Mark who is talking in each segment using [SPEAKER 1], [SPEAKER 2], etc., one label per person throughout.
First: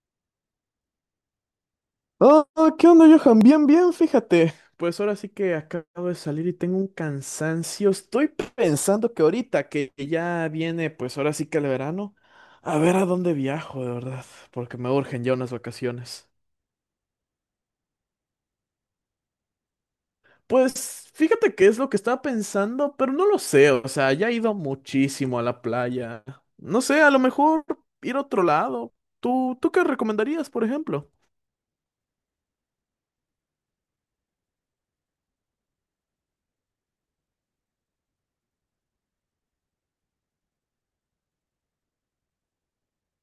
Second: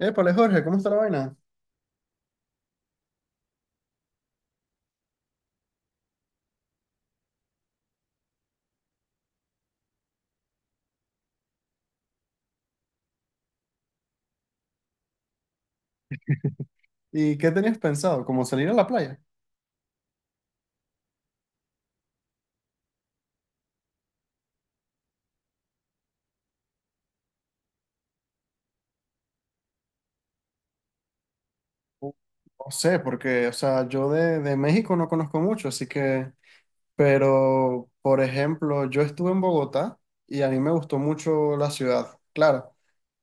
[SPEAKER 1] Épale, Jorge, ¿cómo está la vaina?
[SPEAKER 2] ¿Qué onda, Johan? Bien, bien, fíjate. Pues ahora sí que acabo de salir y tengo un cansancio. Estoy pensando que ahorita que ya viene, pues ahora sí que el verano, a ver a dónde viajo, de verdad, porque me urgen ya unas vacaciones.
[SPEAKER 1] ¿Y qué tenías pensado, como salir a la playa?
[SPEAKER 2] Pues fíjate que es lo que estaba pensando, pero no lo sé, o sea, ya he ido muchísimo a la playa. No sé, a lo mejor ir a otro lado. ¿Tú ¿qué recomendarías, por ejemplo?
[SPEAKER 1] No sé, porque, o sea, yo de México no conozco mucho, así que, pero, por ejemplo, yo estuve en Bogotá y a mí me gustó mucho la ciudad. Claro,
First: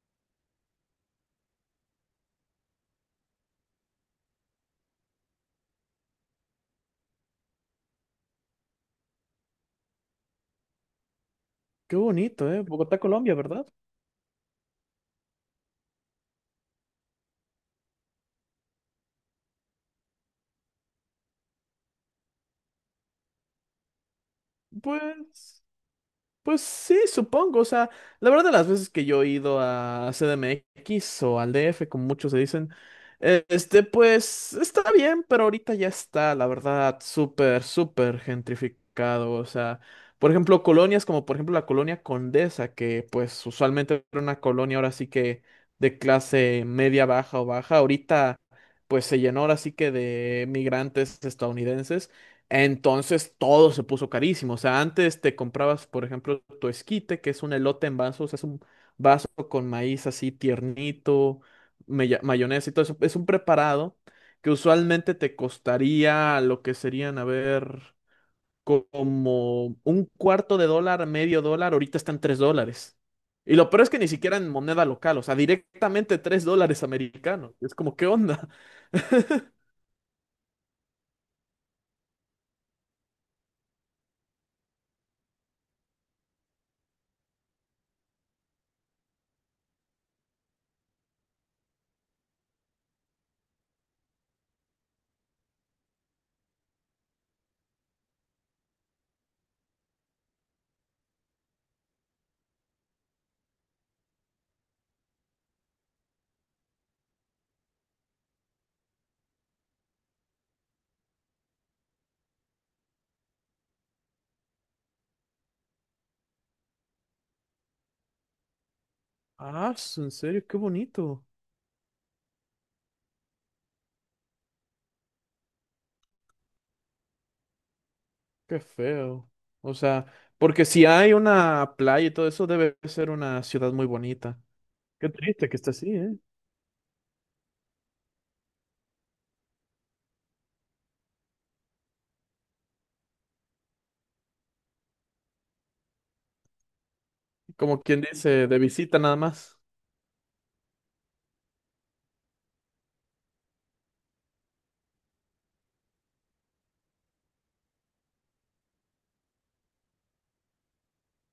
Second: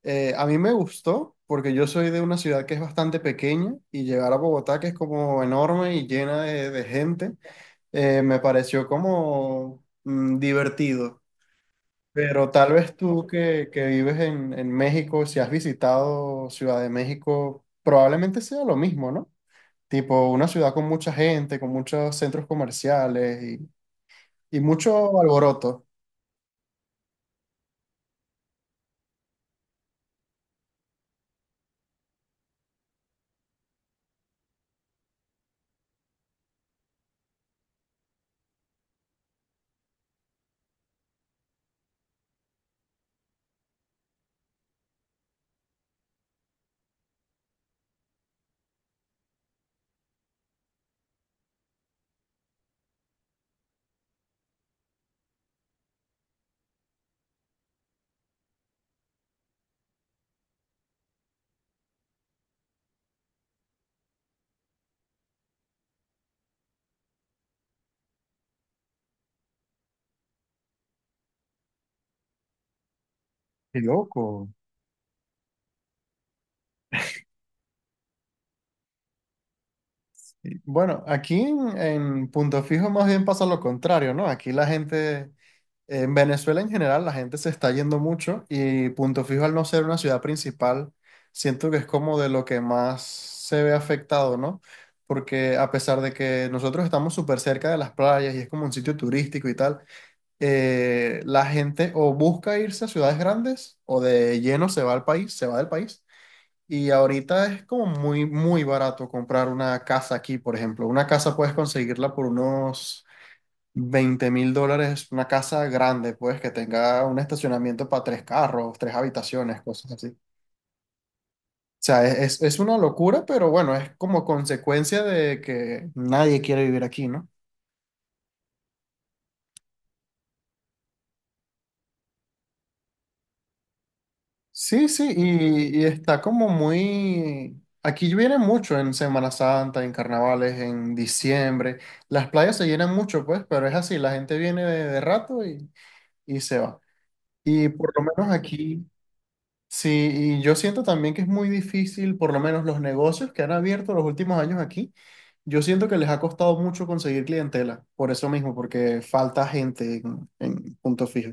[SPEAKER 1] a mí me gustó porque yo soy de una ciudad que es bastante pequeña y llegar a Bogotá, que es como enorme y llena de gente, me pareció como divertido.
[SPEAKER 2] Qué
[SPEAKER 1] Pero
[SPEAKER 2] bonito, ¿eh?
[SPEAKER 1] tal vez
[SPEAKER 2] Bogotá,
[SPEAKER 1] tú
[SPEAKER 2] Colombia, ¿verdad?
[SPEAKER 1] que vives en México, si has visitado Ciudad de México, probablemente sea lo mismo, ¿no? Tipo una ciudad con mucha gente, con muchos centros comerciales y mucho
[SPEAKER 2] Pues...
[SPEAKER 1] alboroto.
[SPEAKER 2] Pues sí, supongo. O sea, la verdad, las veces que yo he ido a CDMX o al DF, como muchos se dicen, pues está bien, pero ahorita ya está, la verdad, súper, súper gentrificado. O sea, por ejemplo, colonias como, por ejemplo, la colonia Condesa, que pues usualmente era una colonia ahora sí que de clase media, baja o baja, ahorita pues se llenó ahora sí que de migrantes estadounidenses. Entonces todo se puso carísimo. O sea, antes te comprabas, por ejemplo, tu esquite, que es un elote en vaso, o sea, es un vaso con maíz así tiernito, mayonesa y todo eso. Es un preparado que usualmente te costaría lo que serían, a ver, como un cuarto de dólar, medio dólar. Ahorita están tres dólares. Y lo
[SPEAKER 1] Qué
[SPEAKER 2] peor es que ni siquiera en
[SPEAKER 1] loco.
[SPEAKER 2] moneda local, o sea, directamente tres dólares americanos. Es como, ¿qué onda?
[SPEAKER 1] Bueno, aquí en Punto Fijo más bien pasa lo contrario, ¿no? Aquí la gente, en Venezuela en general la gente se está yendo mucho y Punto Fijo, al no ser una ciudad principal, siento que es como de lo que más se ve afectado, ¿no? Porque a pesar de que nosotros estamos súper cerca de las playas y es como un sitio turístico y tal, la gente o busca irse a ciudades grandes o de lleno se va al país, se va del país. Y ahorita es como muy, muy barato comprar una casa aquí, por ejemplo. Una casa puedes conseguirla por unos $20.000, una casa grande, pues, que tenga un estacionamiento para 3 carros, 3 habitaciones,
[SPEAKER 2] Ah,
[SPEAKER 1] cosas así.
[SPEAKER 2] en
[SPEAKER 1] O
[SPEAKER 2] serio, qué bonito.
[SPEAKER 1] sea, es una locura, pero bueno, es como consecuencia de que nadie quiere vivir aquí, ¿no?
[SPEAKER 2] Qué feo. O sea, porque si hay una playa y todo eso, debe ser una ciudad muy bonita.
[SPEAKER 1] Sí,
[SPEAKER 2] Qué
[SPEAKER 1] sí,
[SPEAKER 2] triste que esté
[SPEAKER 1] y
[SPEAKER 2] así, ¿eh?
[SPEAKER 1] está como muy... Aquí viene mucho en Semana Santa, en carnavales, en diciembre. Las playas se llenan mucho, pues, pero es así, la gente viene de rato y se va. Y
[SPEAKER 2] Como
[SPEAKER 1] por
[SPEAKER 2] quien
[SPEAKER 1] lo menos
[SPEAKER 2] dice, de
[SPEAKER 1] aquí...
[SPEAKER 2] visita nada más.
[SPEAKER 1] Sí, y yo siento también que es muy difícil, por lo menos los negocios que han abierto los últimos años aquí, yo siento que les ha costado mucho conseguir clientela, por eso mismo, porque falta gente en Punto Fijo.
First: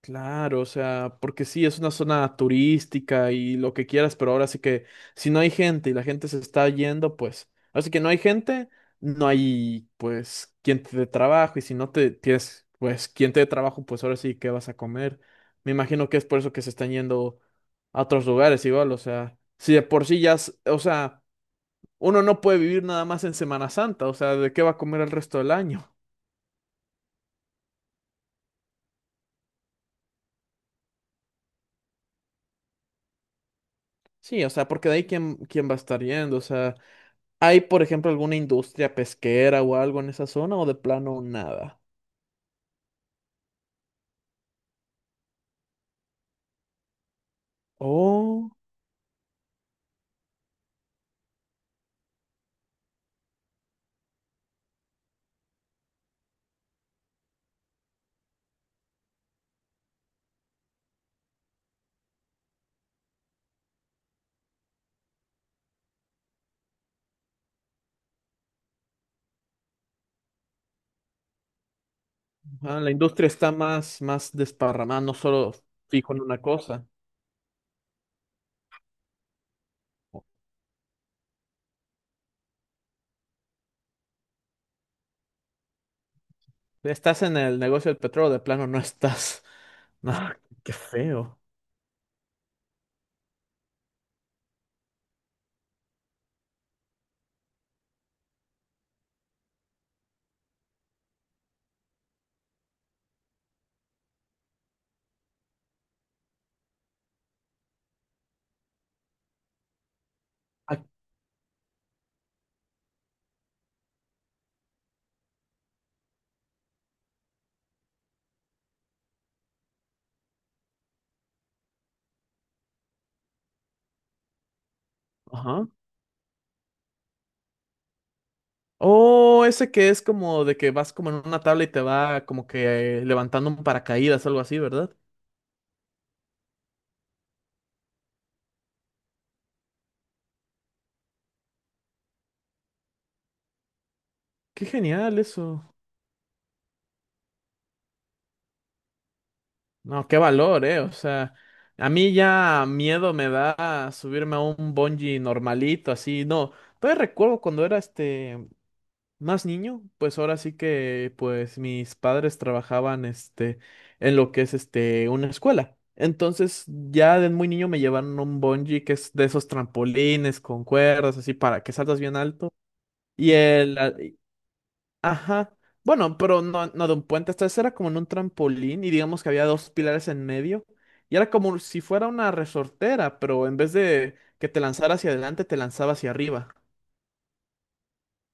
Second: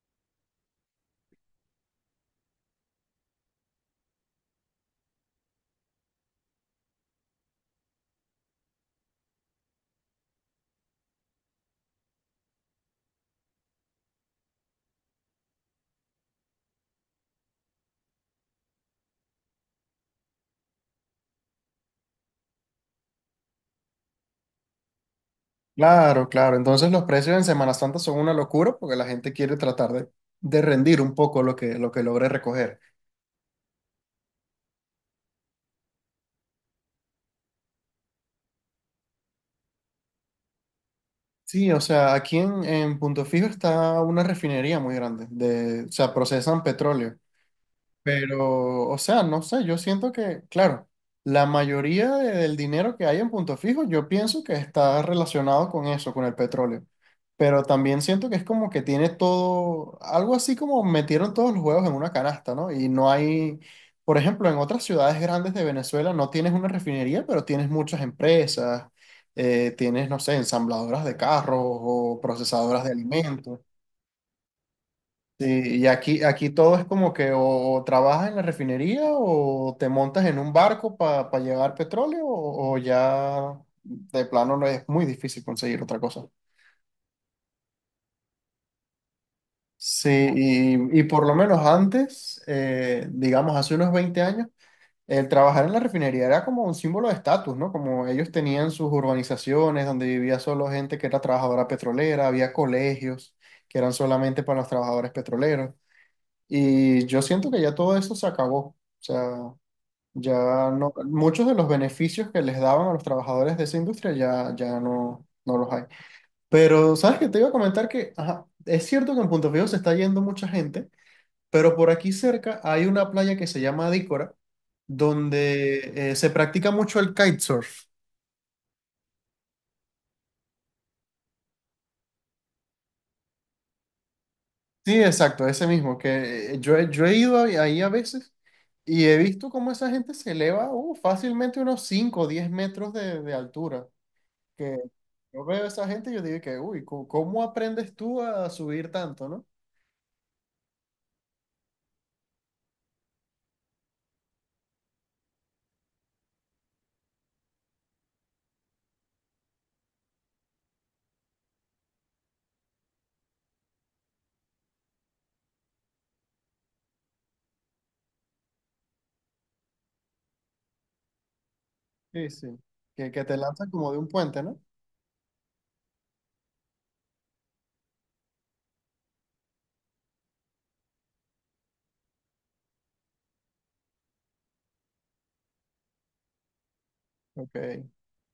[SPEAKER 2] Claro, o sea, porque sí, es una zona turística y lo que quieras, pero ahora sí que si no hay gente y la gente se está yendo, pues, así que no hay gente, no hay, pues, quien te dé trabajo y si no te tienes, pues, quien te dé trabajo, pues ahora sí, ¿qué vas a comer? Me imagino que es por eso que se están yendo a otros lugares igual, o sea, si de por sí ya, o sea, uno no puede vivir nada más en Semana Santa, o sea, ¿de qué va a comer el resto del año?
[SPEAKER 1] Claro, claro, entonces los precios en Semana Santa son una locura porque la gente quiere tratar de rendir un poco lo que logre recoger.
[SPEAKER 2] Sí, o sea, porque de ahí quién, quién va a estar yendo, o sea. ¿Hay, por ejemplo, alguna industria pesquera o algo en esa zona o de plano
[SPEAKER 1] Sí, o
[SPEAKER 2] nada?
[SPEAKER 1] sea, aquí en Punto Fijo está una refinería muy grande, de, o sea, procesan petróleo.
[SPEAKER 2] Oh,
[SPEAKER 1] Pero, o sea, no sé, yo siento que, claro, la mayoría de- del dinero que hay en Punto Fijo, yo pienso que está relacionado con eso, con el petróleo. Pero también siento que es como que tiene todo, algo así como metieron todos los huevos en una canasta, ¿no? Y no hay, por ejemplo, en otras ciudades grandes de Venezuela no tienes una refinería, pero tienes muchas empresas, tienes, no sé, ensambladoras de carros o
[SPEAKER 2] ah,
[SPEAKER 1] procesadoras
[SPEAKER 2] la
[SPEAKER 1] de
[SPEAKER 2] industria está
[SPEAKER 1] alimentos.
[SPEAKER 2] más, más desparramada, no solo
[SPEAKER 1] Sí, y
[SPEAKER 2] fijo en
[SPEAKER 1] aquí,
[SPEAKER 2] una
[SPEAKER 1] aquí todo es
[SPEAKER 2] cosa.
[SPEAKER 1] como que o trabajas en la refinería o te montas en un barco para llevar petróleo o ya de plano no es muy difícil conseguir otra cosa.
[SPEAKER 2] Estás en el negocio del petróleo, de plano no estás.
[SPEAKER 1] Sí,
[SPEAKER 2] No, qué
[SPEAKER 1] y por lo
[SPEAKER 2] feo.
[SPEAKER 1] menos antes, digamos hace unos 20 años, el trabajar en la refinería era como un símbolo de estatus, ¿no? Como ellos tenían sus urbanizaciones donde vivía solo gente que era trabajadora petrolera, había colegios que eran solamente para los trabajadores petroleros. Y yo siento que ya todo eso se acabó. O sea, ya
[SPEAKER 2] Ah,
[SPEAKER 1] no, muchos de los beneficios que les daban a los trabajadores de esa industria ya, ya no, no los hay. Pero, ¿sabes qué? Te iba a comentar que, ajá, es cierto que en Punto Fijo se está yendo mucha gente, pero por aquí cerca hay una playa que se llama Adícora,
[SPEAKER 2] ajá.
[SPEAKER 1] donde se practica mucho el kitesurf.
[SPEAKER 2] Oh, ese que es como de que vas como en una tabla y te va como que levantando un paracaídas, algo así, ¿verdad?
[SPEAKER 1] Sí, exacto, ese mismo, que yo he ido ahí a veces y he visto cómo esa gente se eleva fácilmente unos 5 o 10 metros de altura.
[SPEAKER 2] Qué
[SPEAKER 1] Que
[SPEAKER 2] genial
[SPEAKER 1] yo
[SPEAKER 2] eso.
[SPEAKER 1] veo a esa gente y yo digo que, uy, co- ¿cómo aprendes tú a subir tanto, no?
[SPEAKER 2] No, qué valor, eh. O sea, a mí ya miedo me da subirme a un bungee normalito, así. No, todavía recuerdo cuando era más niño, pues ahora sí que pues mis padres trabajaban en lo que es una escuela. Entonces, ya de muy niño me llevaron a un bungee que es de esos trampolines con cuerdas, así para que saltas bien
[SPEAKER 1] Sí, sí.
[SPEAKER 2] alto.
[SPEAKER 1] ¿Que, que
[SPEAKER 2] Y
[SPEAKER 1] te lanzan
[SPEAKER 2] el,
[SPEAKER 1] como de un puente, no?
[SPEAKER 2] ajá. Bueno, pero no, no de un puente. Esta vez era como en un trampolín y digamos que había dos pilares en medio. Y era como si fuera una resortera, pero en vez de que te lanzara hacia adelante, te lanzaba hacia arriba.
[SPEAKER 1] Ok.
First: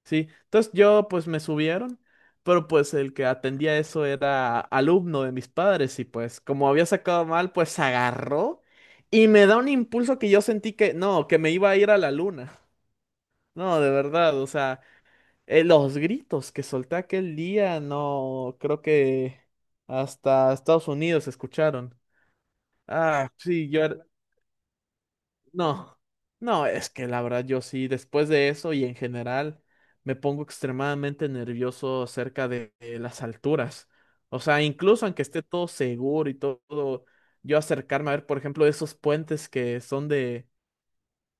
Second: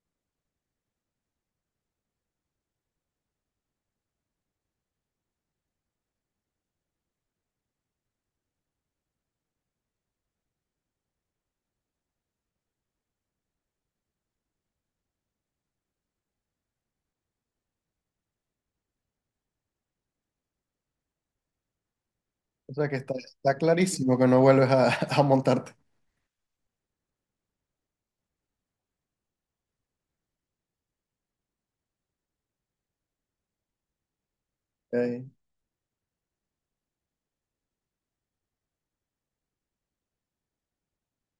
[SPEAKER 2] Sí. Entonces yo pues me subieron, pero pues el que atendía eso era alumno de mis padres y pues como había sacado mal, pues agarró y me da un impulso que yo sentí que no, que me iba a ir a la luna. No, de verdad, o sea. Los gritos que solté aquel día, no, creo que hasta Estados Unidos se escucharon.
[SPEAKER 1] O sea que está,
[SPEAKER 2] Ah,
[SPEAKER 1] está
[SPEAKER 2] sí, yo era-
[SPEAKER 1] clarísimo que no vuelves a, a montarte.
[SPEAKER 2] No, no, es que la verdad yo sí, después de eso y en general, me pongo extremadamente nervioso acerca de las alturas. O sea, incluso aunque
[SPEAKER 1] Ok.
[SPEAKER 2] esté todo seguro y todo, yo acercarme a ver, por ejemplo, esos puentes que son de,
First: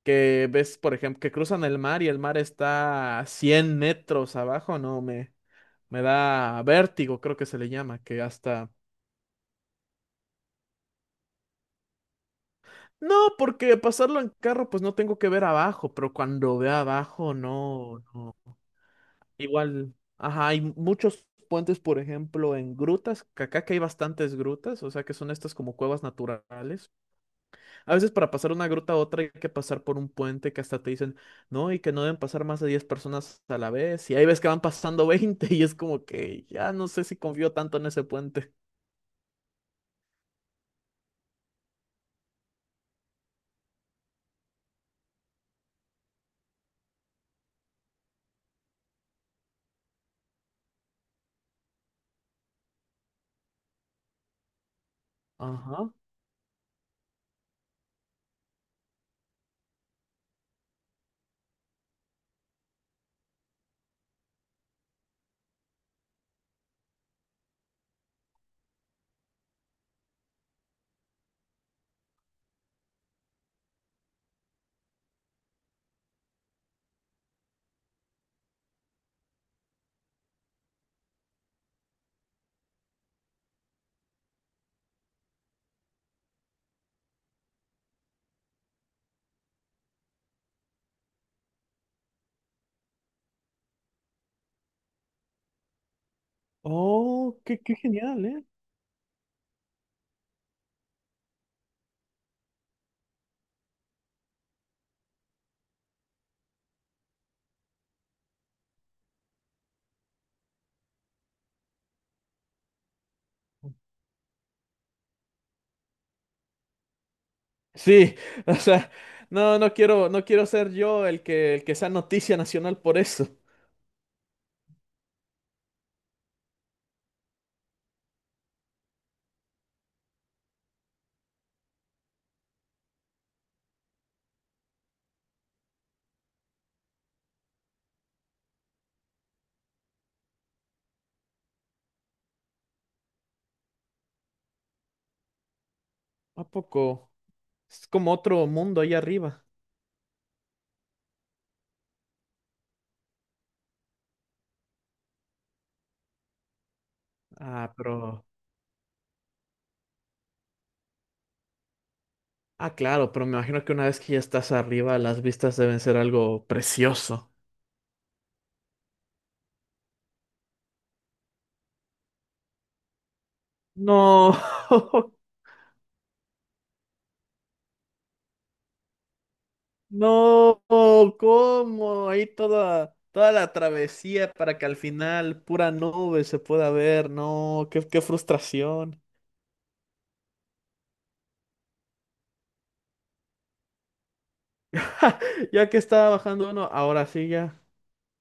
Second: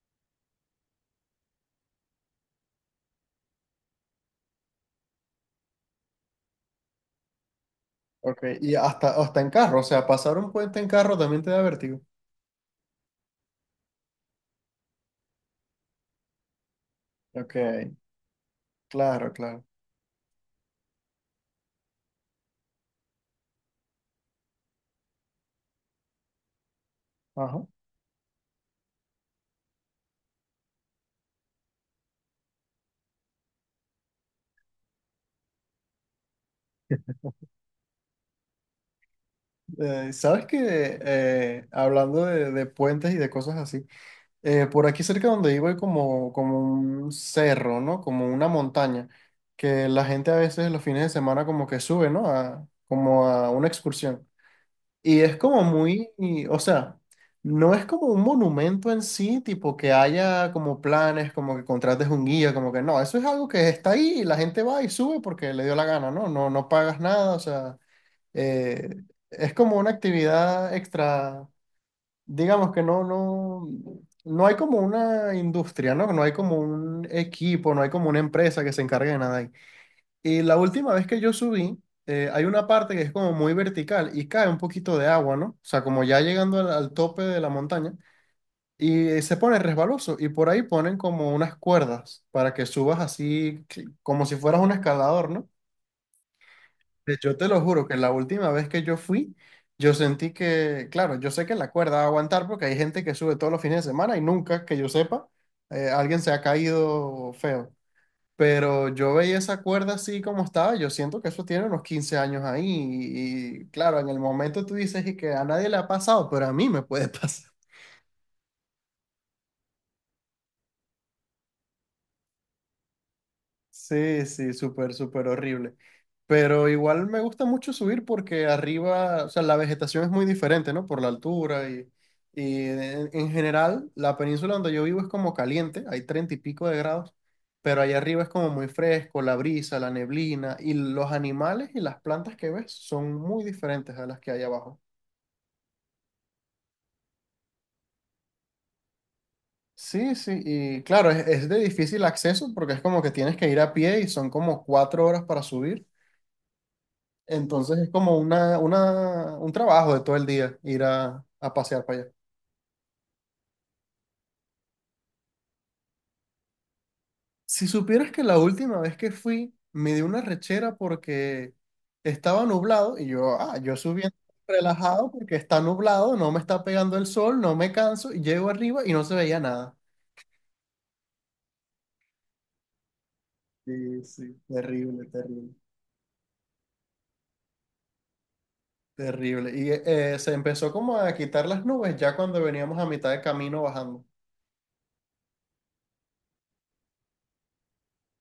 [SPEAKER 2] que ves, por ejemplo, que cruzan el mar y el mar está a 100 metros abajo, no, me... Me da vértigo, creo que se le llama, que
[SPEAKER 1] Ok.
[SPEAKER 2] hasta...
[SPEAKER 1] Y hasta, hasta en carro, o sea, pasar un puente en carro también te da vértigo.
[SPEAKER 2] No, porque pasarlo en carro, pues no tengo que ver abajo, pero cuando ve abajo,
[SPEAKER 1] Ok.
[SPEAKER 2] no, no.
[SPEAKER 1] Claro, claro.
[SPEAKER 2] Igual, ajá, hay muchos puentes, por ejemplo, en grutas, que acá que hay bastantes grutas, o sea que son estas como cuevas naturales.
[SPEAKER 1] Ajá.
[SPEAKER 2] A veces para pasar una gruta a otra hay que pasar por un puente que hasta te dicen, no, y que no deben pasar más de 10 personas a la vez, y ahí ves que van pasando 20 y es como que ya no sé si confío tanto en ese puente.
[SPEAKER 1] ¿Sabes que hablando de puentes y de cosas así, por aquí cerca donde vivo hay como, como un cerro, ¿no? Como una montaña, que la gente a veces los fines de semana como que sube, ¿no? A, como a una excursión. Y es como
[SPEAKER 2] Ajá.
[SPEAKER 1] muy, y, o sea, no es como un monumento en sí, tipo que haya como planes, como que contrates un guía, como que no, eso es algo que está ahí y la gente va y sube porque le dio la gana, ¿no? No, no pagas nada, o sea, eh, es como una actividad extra, digamos que no, no, no hay como una industria, ¿no? No hay como un equipo, no hay como una empresa que se encargue de nada ahí. Y la última vez que yo subí, hay una parte que es como muy vertical y cae un poquito de agua, ¿no? O sea, como ya llegando al tope de la montaña y se pone resbaloso y por ahí ponen como unas cuerdas para que subas así que- como si fueras un escalador, ¿no? Pues, yo
[SPEAKER 2] Oh,
[SPEAKER 1] te
[SPEAKER 2] qué,
[SPEAKER 1] lo
[SPEAKER 2] qué
[SPEAKER 1] juro que la
[SPEAKER 2] genial.
[SPEAKER 1] última vez que yo fui, yo sentí que, claro, yo sé que la cuerda va a aguantar porque hay gente que sube todos los fines de semana y nunca, que yo sepa, alguien se ha caído feo. Pero yo veía esa cuerda así como estaba, yo siento que eso tiene unos 15 años ahí y, claro, en el momento tú dices y que a nadie le ha pasado, pero a mí me puede pasar.
[SPEAKER 2] Sí, o sea, no, no quiero, no quiero ser yo el que sea noticia nacional por eso.
[SPEAKER 1] Sí, sí, súper, súper horrible. Pero igual me gusta mucho subir porque arriba, o sea, la vegetación es muy diferente, ¿no? Por la altura y en general la península donde yo vivo es como caliente, hay 30 y pico de grados, pero allá arriba es como muy fresco, la brisa, la neblina y los animales y las plantas que ves son muy diferentes a las que hay abajo.
[SPEAKER 2] ¿A poco? Es como otro mundo ahí arriba.
[SPEAKER 1] Sí, sí, y claro, es de difícil acceso porque es como que tienes que ir a pie y son como 4 horas para subir.
[SPEAKER 2] Ah,
[SPEAKER 1] Entonces es como
[SPEAKER 2] pero,
[SPEAKER 1] una, un trabajo de todo el día ir a pasear para allá.
[SPEAKER 2] ah, claro, pero me imagino que una vez que ya estás arriba, las vistas deben ser algo precioso.
[SPEAKER 1] Si supieras que la última vez que fui me dio una rechera porque estaba nublado y yo, ah, yo subiendo
[SPEAKER 2] No,
[SPEAKER 1] relajado porque está nublado, no me está pegando el sol, no me canso y llego arriba y no se veía nada.
[SPEAKER 2] no, ¿cómo? Ahí toda, toda la
[SPEAKER 1] Sí,
[SPEAKER 2] travesía
[SPEAKER 1] sí,
[SPEAKER 2] para que al
[SPEAKER 1] terrible,
[SPEAKER 2] final
[SPEAKER 1] terrible,
[SPEAKER 2] pura nube se pueda ver. No, qué, qué frustración.
[SPEAKER 1] terrible. Y se empezó como a quitar las nubes ya cuando veníamos a mitad de camino bajando.
[SPEAKER 2] Ya que estaba bajando uno, ahora sí ya.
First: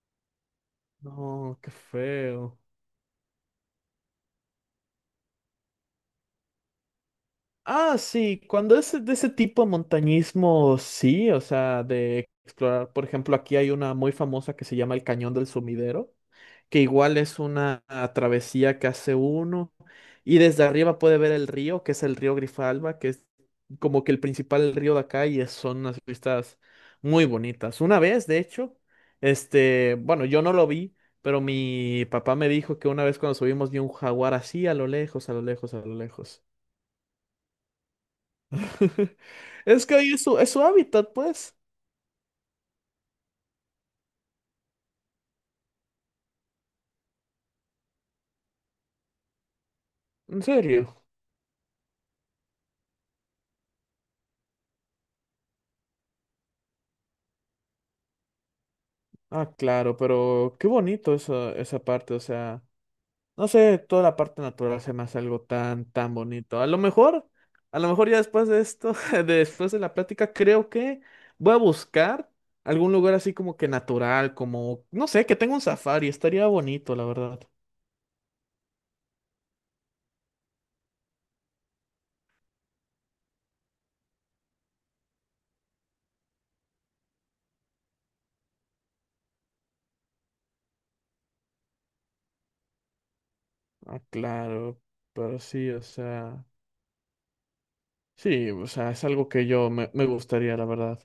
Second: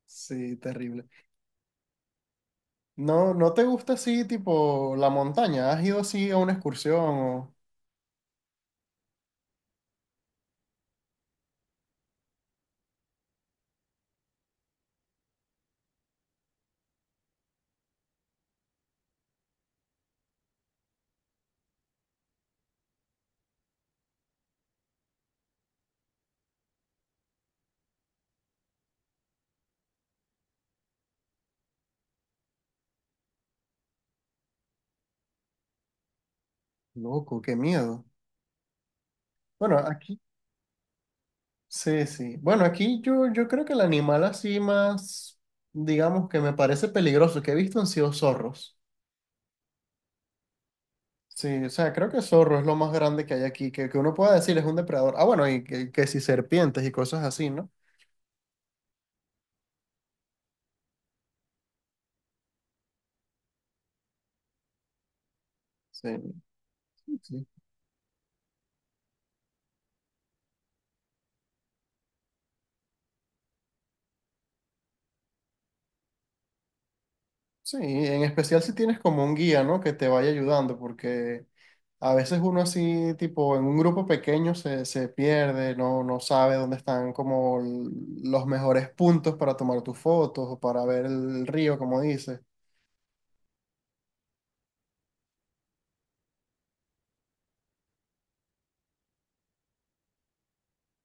[SPEAKER 1] Sí, terrible.
[SPEAKER 2] No, qué feo.
[SPEAKER 1] No, ¿no te gusta así, tipo, la montaña? ¿Has ido así a una excursión? O...
[SPEAKER 2] Ah, sí, cuando es de ese tipo de montañismo, sí, o sea, de explorar, por ejemplo, aquí hay una muy famosa que se llama el Cañón del Sumidero, que igual es una travesía que hace uno y desde arriba puede ver el río, que es el río Grijalva, que es como que el principal río de acá y son unas vistas muy bonitas. Una vez, de hecho, yo no lo vi, pero mi papá me dijo que una vez cuando subimos vi un jaguar así a lo lejos, a lo lejos, a lo lejos.
[SPEAKER 1] Loco, qué miedo. Bueno,
[SPEAKER 2] Es que ahí
[SPEAKER 1] aquí,
[SPEAKER 2] es su hábitat, pues.
[SPEAKER 1] sí, sí. Bueno, aquí yo, yo creo que el animal así más, digamos, que me parece peligroso que he visto han sido zorros.
[SPEAKER 2] En serio.
[SPEAKER 1] Sí, o sea, creo que zorro es lo más grande que hay aquí, que uno pueda decir es un depredador. Ah, bueno, y que si serpientes y cosas así, ¿no?
[SPEAKER 2] Ah, claro, pero qué bonito eso, esa parte. O sea, no sé, toda la parte natural se me hace algo tan,
[SPEAKER 1] Sí,
[SPEAKER 2] tan bonito.
[SPEAKER 1] sí. Sí.
[SPEAKER 2] A lo mejor ya después de esto, después de la plática, creo que voy a buscar algún lugar así como que natural, como, no sé, que tenga un safari. Estaría bonito, la verdad.
[SPEAKER 1] Sí, en especial si tienes como un guía, ¿no? Que te vaya ayudando, porque a veces uno así, tipo, en un grupo pequeño se, se pierde, no, no sabe dónde están como l- los mejores puntos para tomar tus fotos o para ver el río, como dices.
[SPEAKER 2] Ah, claro, pero sí, o sea, es algo que yo me, me gustaría, la verdad.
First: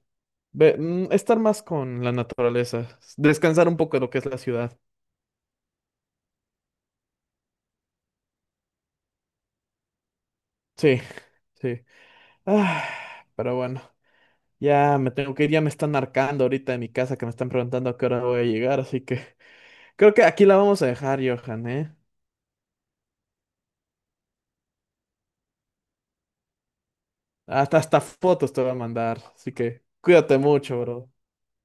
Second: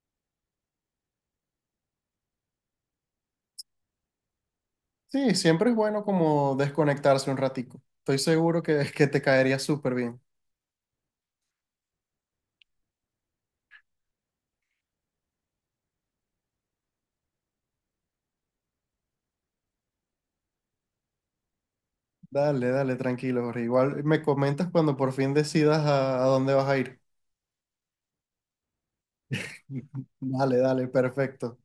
[SPEAKER 2] Estar más con la naturaleza, descansar un poco de lo que es la ciudad.
[SPEAKER 1] Sí, siempre es bueno como desconectarse un ratico. Estoy seguro que te caería súper bien.
[SPEAKER 2] Sí, sí. Ah, pero bueno, ya me tengo que ir, ya me están marcando ahorita en mi casa que me están preguntando a qué hora voy a llegar, así que creo que aquí la vamos a dejar, Johan, ¿eh?
[SPEAKER 1] Dale, dale, tranquilo, Jorge. Igual me comentas cuando por fin decidas a dónde vas a ir.
[SPEAKER 2] Hasta, hasta fotos te voy a mandar, así que cuídate
[SPEAKER 1] Dale,
[SPEAKER 2] mucho,
[SPEAKER 1] dale,
[SPEAKER 2] bro.
[SPEAKER 1] perfecto.